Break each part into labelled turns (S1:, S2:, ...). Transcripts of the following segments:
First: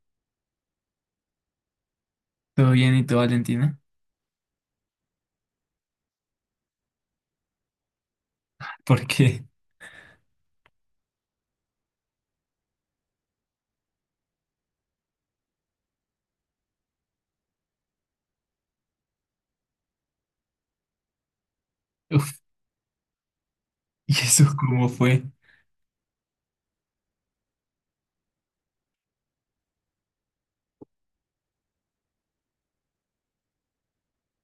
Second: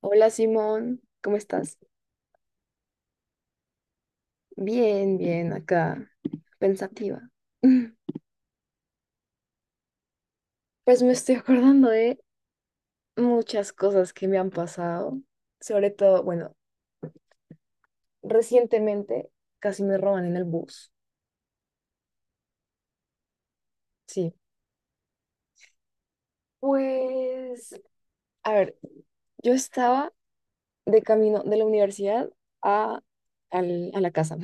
S1: Hola Simón, ¿cómo estás?
S2: Todo bien y tú, Valentina.
S1: Bien, bien, acá, pensativa.
S2: Porque,
S1: Pues me estoy acordando de muchas cosas que me han pasado, sobre todo, bueno, recientemente casi me roban en el bus,
S2: Uf, ¿y
S1: sí.
S2: eso cómo fue?
S1: Pues, a ver, yo estaba de camino de la universidad a, a la casa.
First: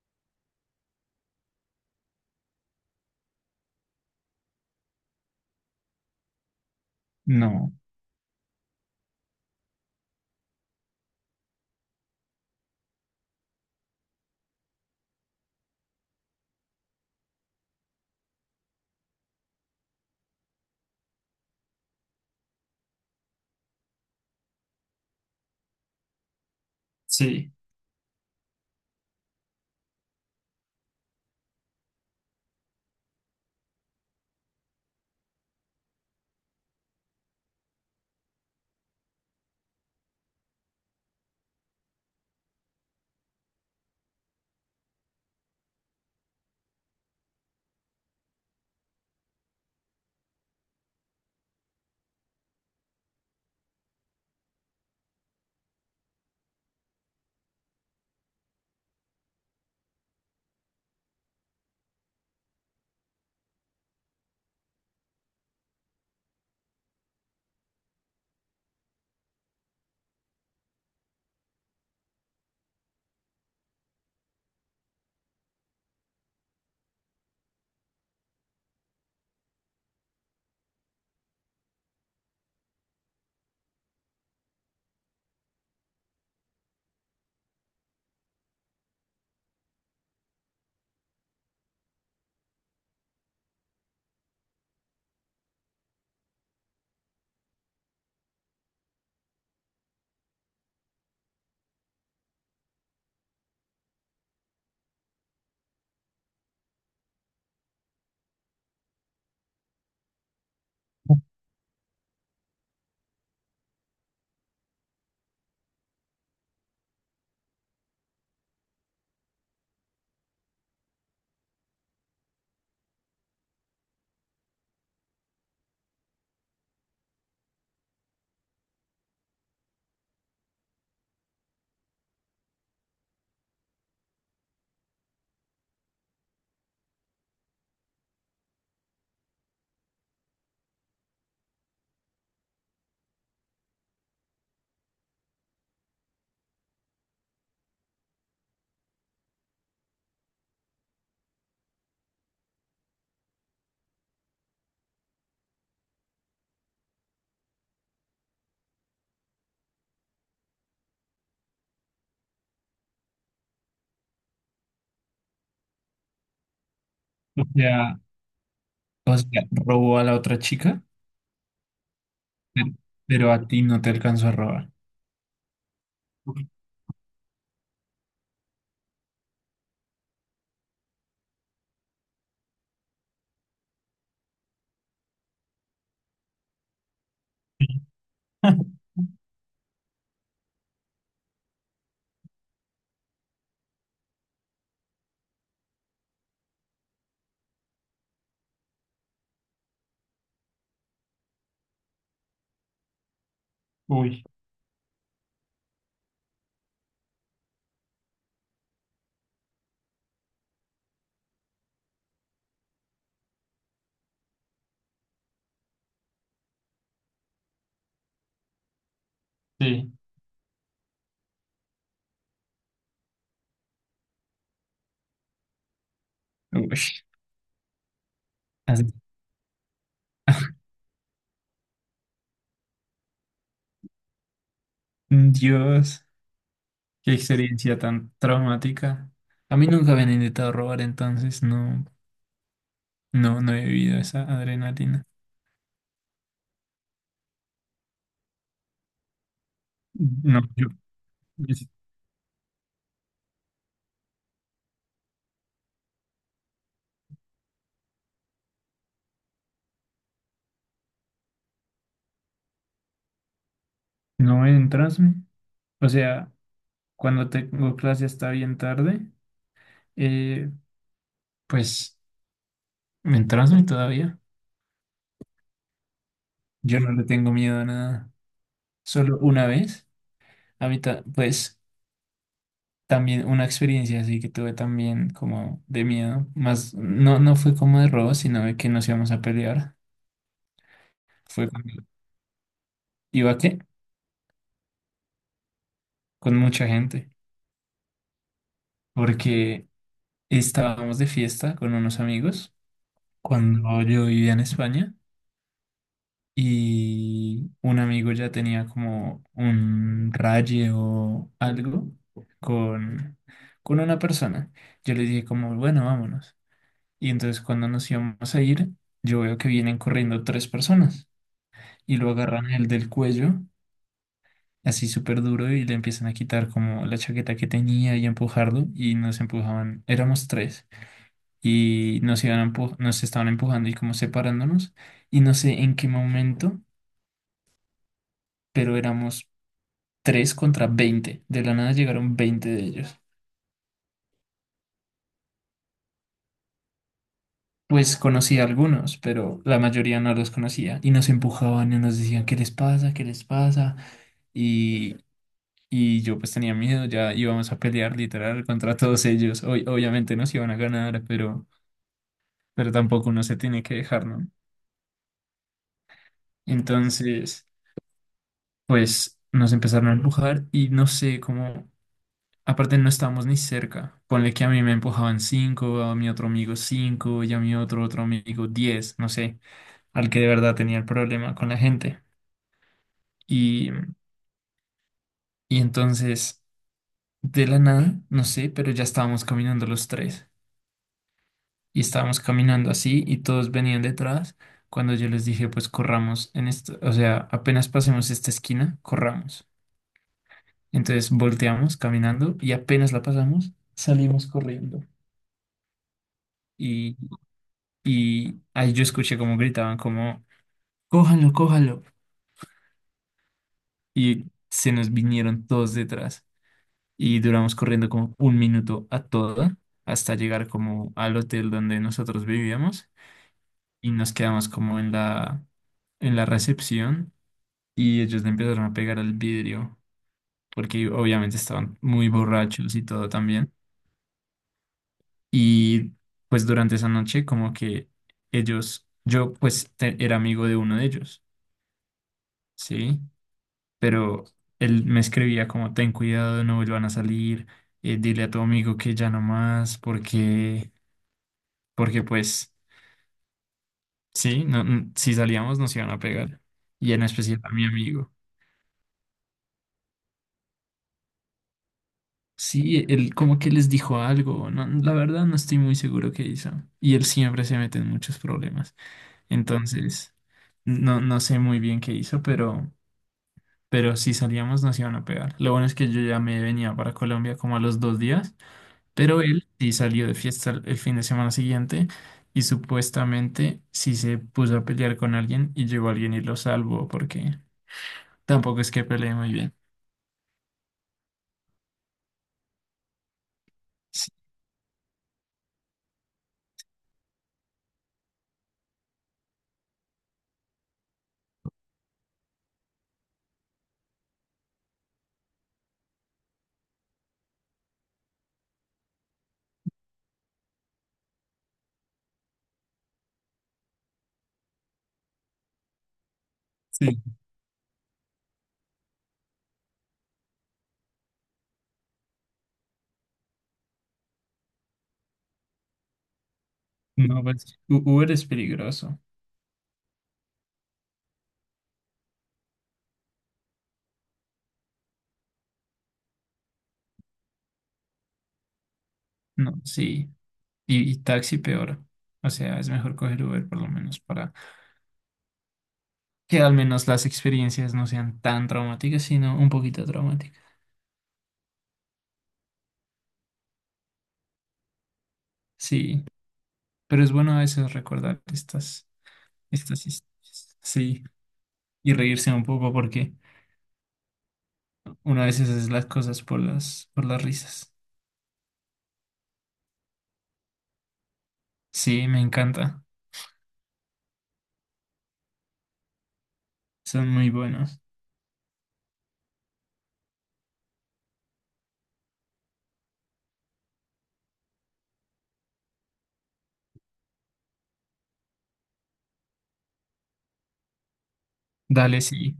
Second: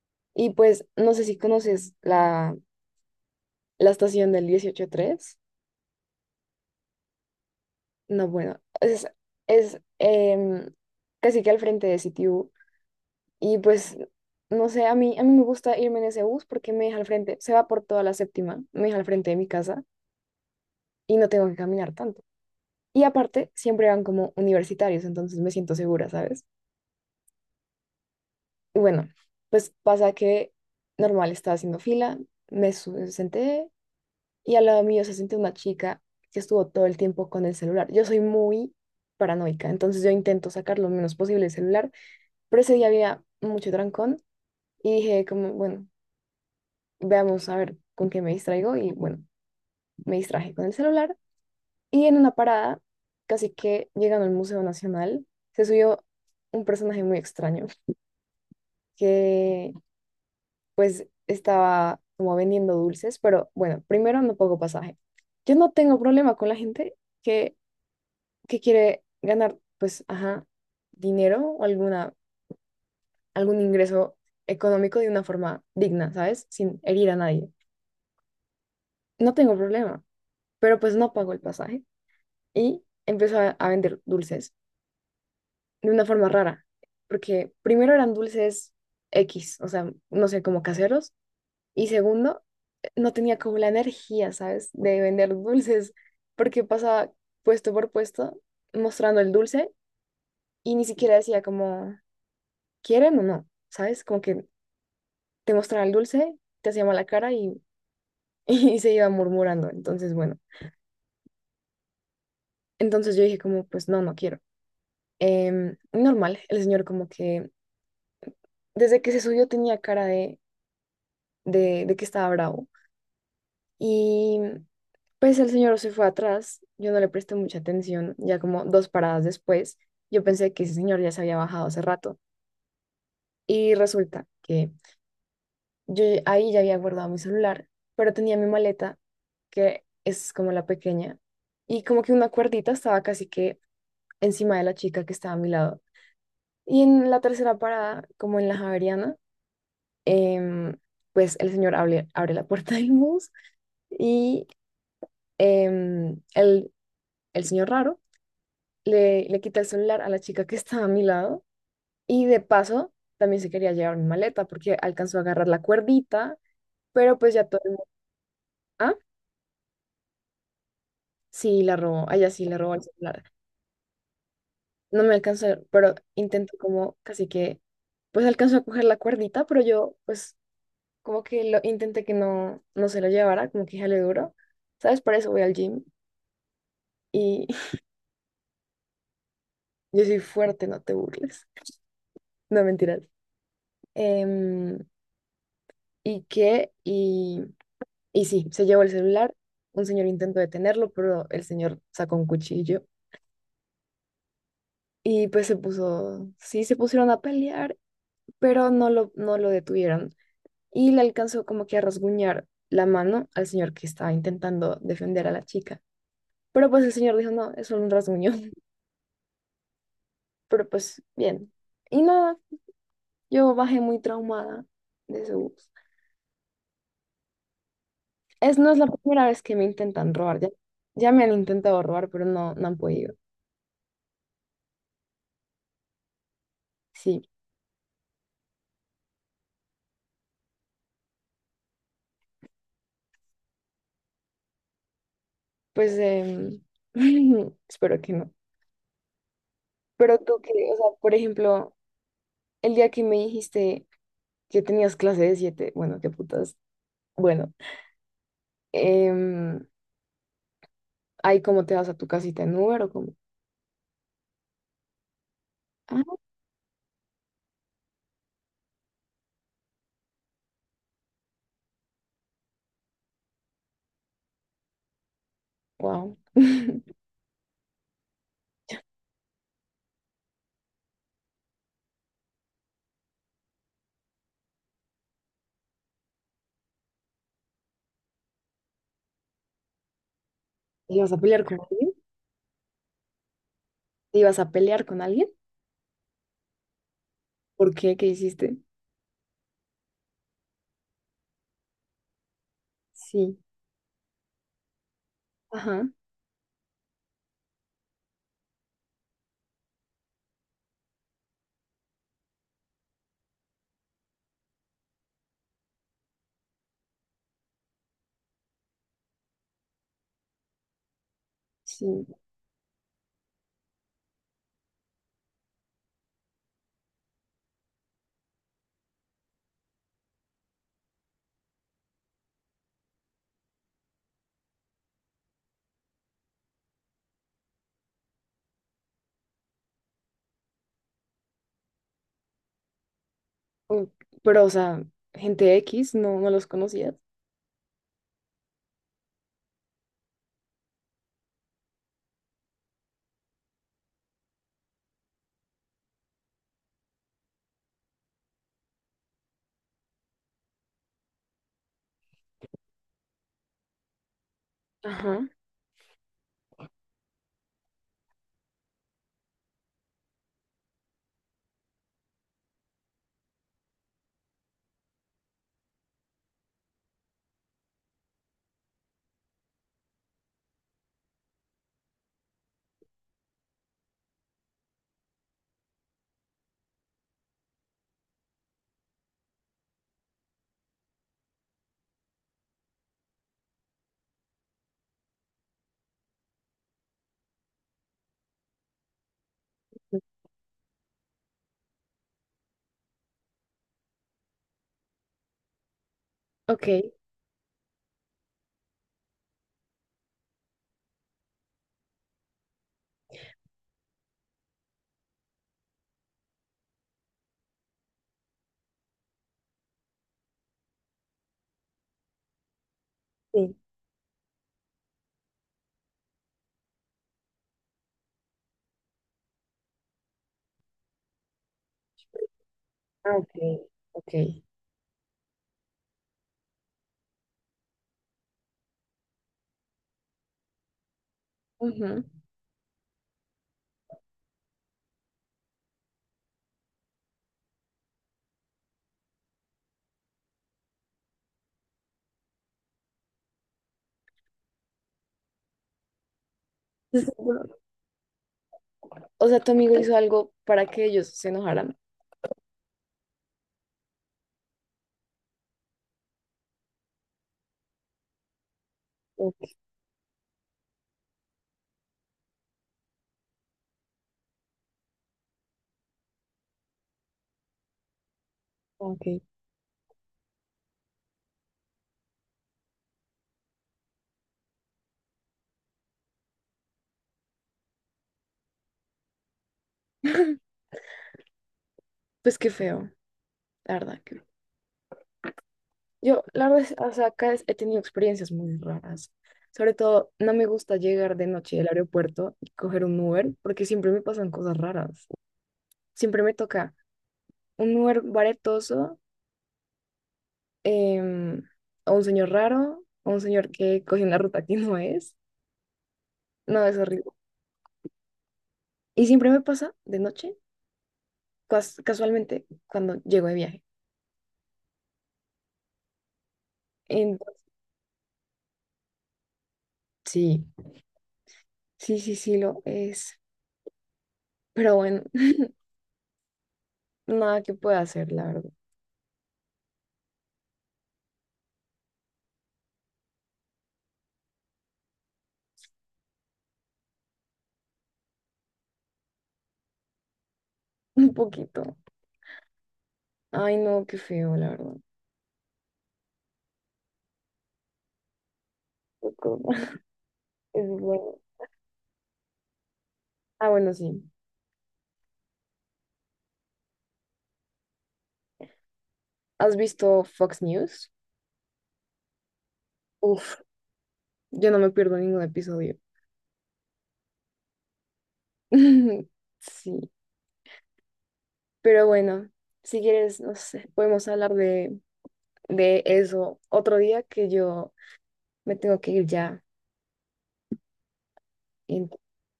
S1: Y pues no sé si conoces la estación del 18 3.
S2: No,
S1: No, bueno, es casi que al frente de CTU. Y pues, no sé, a mí me gusta irme en ese bus porque me deja al frente, se va por toda la séptima, me deja al frente de mi casa y no tengo que caminar tanto. Y aparte, siempre van como universitarios, entonces me siento segura, ¿sabes?
S2: sí.
S1: Y bueno, pues pasa que normal estaba haciendo fila, senté y al lado mío se sentó una chica que estuvo todo el tiempo con el celular. Yo soy muy paranoica, entonces yo intento sacar lo menos posible el celular. Pero ese día había mucho trancón y dije como, bueno, veamos a ver con qué me distraigo y bueno, me distraje con el celular y en una parada, casi que llegando al Museo Nacional, se subió un personaje muy extraño que pues estaba como vendiendo dulces, pero bueno, primero no pago pasaje. Yo no tengo problema con la gente que, que quiere ganar pues, ajá, dinero o algún ingreso económico de una forma digna, ¿sabes? Sin herir a nadie. No tengo problema, pero pues no pagó el pasaje y empezó a vender dulces de una forma rara, porque primero eran dulces X, o sea, no sé, como caseros, y segundo, no tenía como la energía, ¿sabes?, de vender dulces, porque pasaba puesto por puesto mostrando el dulce y ni siquiera decía como, ¿quieren o no? ¿Sabes? Como que te mostraba el dulce, te hacía mala cara y se iba murmurando, entonces bueno, entonces yo dije como, pues no, no quiero. Normal, el señor como que desde que se subió tenía cara de que estaba bravo. Y pues el señor se fue atrás, yo no le presté mucha atención, ya como dos paradas después, yo pensé que ese señor ya se había bajado hace rato. Y resulta que ahí ya había guardado mi celular, pero tenía mi maleta, que es como la pequeña, y como que una cuerdita estaba casi que encima de la chica que estaba a mi lado. Y en la tercera parada, como en la Javeriana, em, pues el señor abre la puerta del bus y em, el, el señor raro le quita el celular a la chica que estaba a mi lado y de paso también se quería llevar mi maleta porque alcanzó a agarrar la cuerdita, pero pues
S2: O
S1: ya todo el mundo,
S2: sea,
S1: ah,
S2: o sea, robó a la otra chica,
S1: sí, la robó, ah, ya sí, le
S2: pero,
S1: robó el celular.
S2: pero a ti no te alcanzó a robar.
S1: No me alcanzó, pero intento como casi que, pues alcanzó a coger la cuerdita, pero yo pues como que lo intenté que no, no se lo llevara, como que ya le duro. ¿Sabes? Por eso voy al gym y yo soy fuerte, no te burles. No, mentiras. Em, ¿y que Y, y sí, se llevó el celular. Un señor intentó detenerlo, pero el señor sacó un cuchillo.
S2: Uy,
S1: Y pues se puso, sí, se pusieron a pelear, pero no lo detuvieron. Y le alcanzó como que a rasguñar la mano al señor que estaba intentando defender a la chica. Pero pues el señor dijo, no, es solo un rasguño.
S2: sí.
S1: Pero pues bien. Y nada, yo bajé muy traumada de ese bus.
S2: Uy,
S1: Es, no es la
S2: así-
S1: primera vez que me intentan robar. Ya, ya me han intentado robar, pero no, no han podido.
S2: Dios, qué
S1: Sí,
S2: experiencia tan traumática. A mí nunca me han intentado robar, entonces no, no, no he vivido esa adrenalina.
S1: pues espero que no. Pero tú
S2: No,
S1: que,
S2: yo
S1: o sea, por
S2: es-
S1: ejemplo, el día que me dijiste que tenías clase de 7 bueno, qué putas. Bueno, em, ahí cómo te vas a tu casita en Uber o cómo.
S2: no entras, ¿no? O
S1: Ah,
S2: sea, cuando tengo clase hasta bien tarde, eh, pues me entraña todavía.
S1: wow.
S2: Yo no le tengo miedo a nada. Solo una vez. Ahorita, pues, también una experiencia así que tuve también como de miedo. Más, no, no fue como de robo, sino de que nos íbamos a pelear.
S1: ¿Te ibas a pelear
S2: Fue
S1: con
S2: cuando
S1: alguien?
S2: iba, ¿qué?
S1: ¿Te ibas a pelear con alguien?
S2: Con mucha gente.
S1: ¿Por qué? ¿Qué hiciste?
S2: Porque estábamos de fiesta con unos amigos
S1: Sí,
S2: cuando yo vivía en España,
S1: ajá,
S2: y un amigo ya tenía como un raye o algo con, con una persona. Yo le dije como, bueno, vámonos. Y entonces cuando nos íbamos a ir, yo veo que vienen corriendo tres personas y
S1: sí.
S2: lo agarran el del cuello, así súper duro, y le empiezan a quitar como la chaqueta que tenía y a empujarlo, y nos empujaban, éramos tres y nos iban a nos estaban empujando y como separándonos, y no sé en qué momento, pero éramos 3 contra 20. De la nada llegaron 20 de ellos.
S1: Mm, pero, o sea, gente X, no, no los conocías.
S2: Pues conocía algunos, pero la mayoría no los conocía. Y nos empujaban y nos decían, ¿qué les pasa? ¿Qué les pasa? Y, y yo pues tenía miedo, ya íbamos a pelear literal contra todos ellos. Obviamente nos iban a ganar, pero tampoco uno se tiene que dejar, ¿no?
S1: Ajá.
S2: Entonces, pues nos empezaron a empujar y no sé cómo. Aparte no estábamos ni cerca. Ponle que a mí me empujaban cinco, a mi otro amigo cinco y a mi otro amigo 10, no sé, al que de verdad tenía el problema con la gente. Y, y entonces, de la nada, no sé, pero ya estábamos caminando los tres. Y estábamos caminando así y todos venían detrás. Cuando yo les dije, pues corramos en esto, o sea, apenas pasemos esta esquina, corramos. Entonces volteamos caminando y apenas la pasamos, salimos corriendo.
S1: Ok,
S2: y Y ahí yo escuché cómo gritaban, como, cójanlo, cójanlo. Y se nos vinieron todos detrás. Y duramos corriendo como un minuto a toda, hasta llegar como al hotel donde nosotros vivíamos.
S1: sí.
S2: Y nos quedamos como en la recepción, y ellos le empezaron a pegar al vidrio porque obviamente estaban muy borrachos y todo
S1: Ah, ok,
S2: también.
S1: ok.
S2: Y pues durante esa noche como que ellos, yo pues era amigo de uno de ellos,
S1: Ujú.
S2: ¿sí? Pero él me escribía como ten cuidado, no vuelvan a salir, dile a tu amigo que ya no más, porque, porque pues sí, no, si salíamos nos iban a pegar, y en
S1: Entonces,
S2: especial a
S1: seguro-
S2: mi amigo.
S1: o sea, tu amigo hizo algo para que ellos se enojaran.
S2: Sí, él como que les dijo algo, no, la verdad no estoy muy seguro qué hizo, y él siempre se mete en muchos problemas,
S1: Ok,
S2: entonces no, no sé muy bien qué hizo, pero... Pero si salíamos nos iban a pegar. Lo bueno es que yo ya me venía para Colombia como a los 2 días.
S1: ok.
S2: Pero él sí salió de fiesta el fin de semana siguiente y supuestamente sí se puso a pelear con alguien y llegó alguien y lo salvó porque tampoco es que pelee muy bien.
S1: Pues qué feo, la verdad.
S2: Sí,
S1: Que- yo, la verdad, es- o sea, acá es- he tenido experiencias muy raras. Sobre todo, no me gusta llegar de noche del aeropuerto y coger un Uber porque siempre me pasan cosas raras. Siempre me toca un Uber baretoso, em, o un señor raro, o un señor que coge una ruta que no es. No, es
S2: sí.
S1: horrible. Y siempre me pasa de noche, casualmente, cuando llego de viaje. En
S2: No, pues Uber es peligroso.
S1: sí, sí, sí, sí lo es. Pero bueno, nada que pueda hacer, la verdad.
S2: No, sí. Y taxi peor. O sea, es mejor coger Uber por lo menos para que al menos las experiencias no sean tan traumáticas, sino un poquito traumáticas.
S1: Un poquito. Ay, no, qué feo, la verdad.
S2: Sí, pero es bueno a veces recordar estas,
S1: Poco.
S2: estas historias.
S1: Es
S2: Sí,
S1: bueno.
S2: y reírse un poco porque...
S1: Ah, bueno, sí.
S2: una a veces hace las cosas por las risas.
S1: ¿Has visto Fox News?
S2: Sí, me encanta.
S1: Uf, yo no me pierdo ningún episodio.
S2: Son muy buenos.
S1: Sí. Pero bueno, si quieres, no sé, podemos hablar de eso otro día que yo me tengo que ir ya. Entonces,
S2: Dale, sí.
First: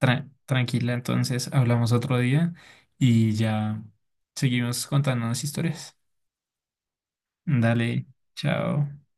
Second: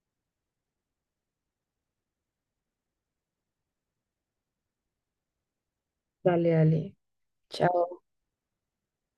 S2: Tranquila, entonces hablamos otro día y ya seguimos contándonos historias.
S1: dale, dale.
S2: Dale,
S1: Chao.
S2: chao.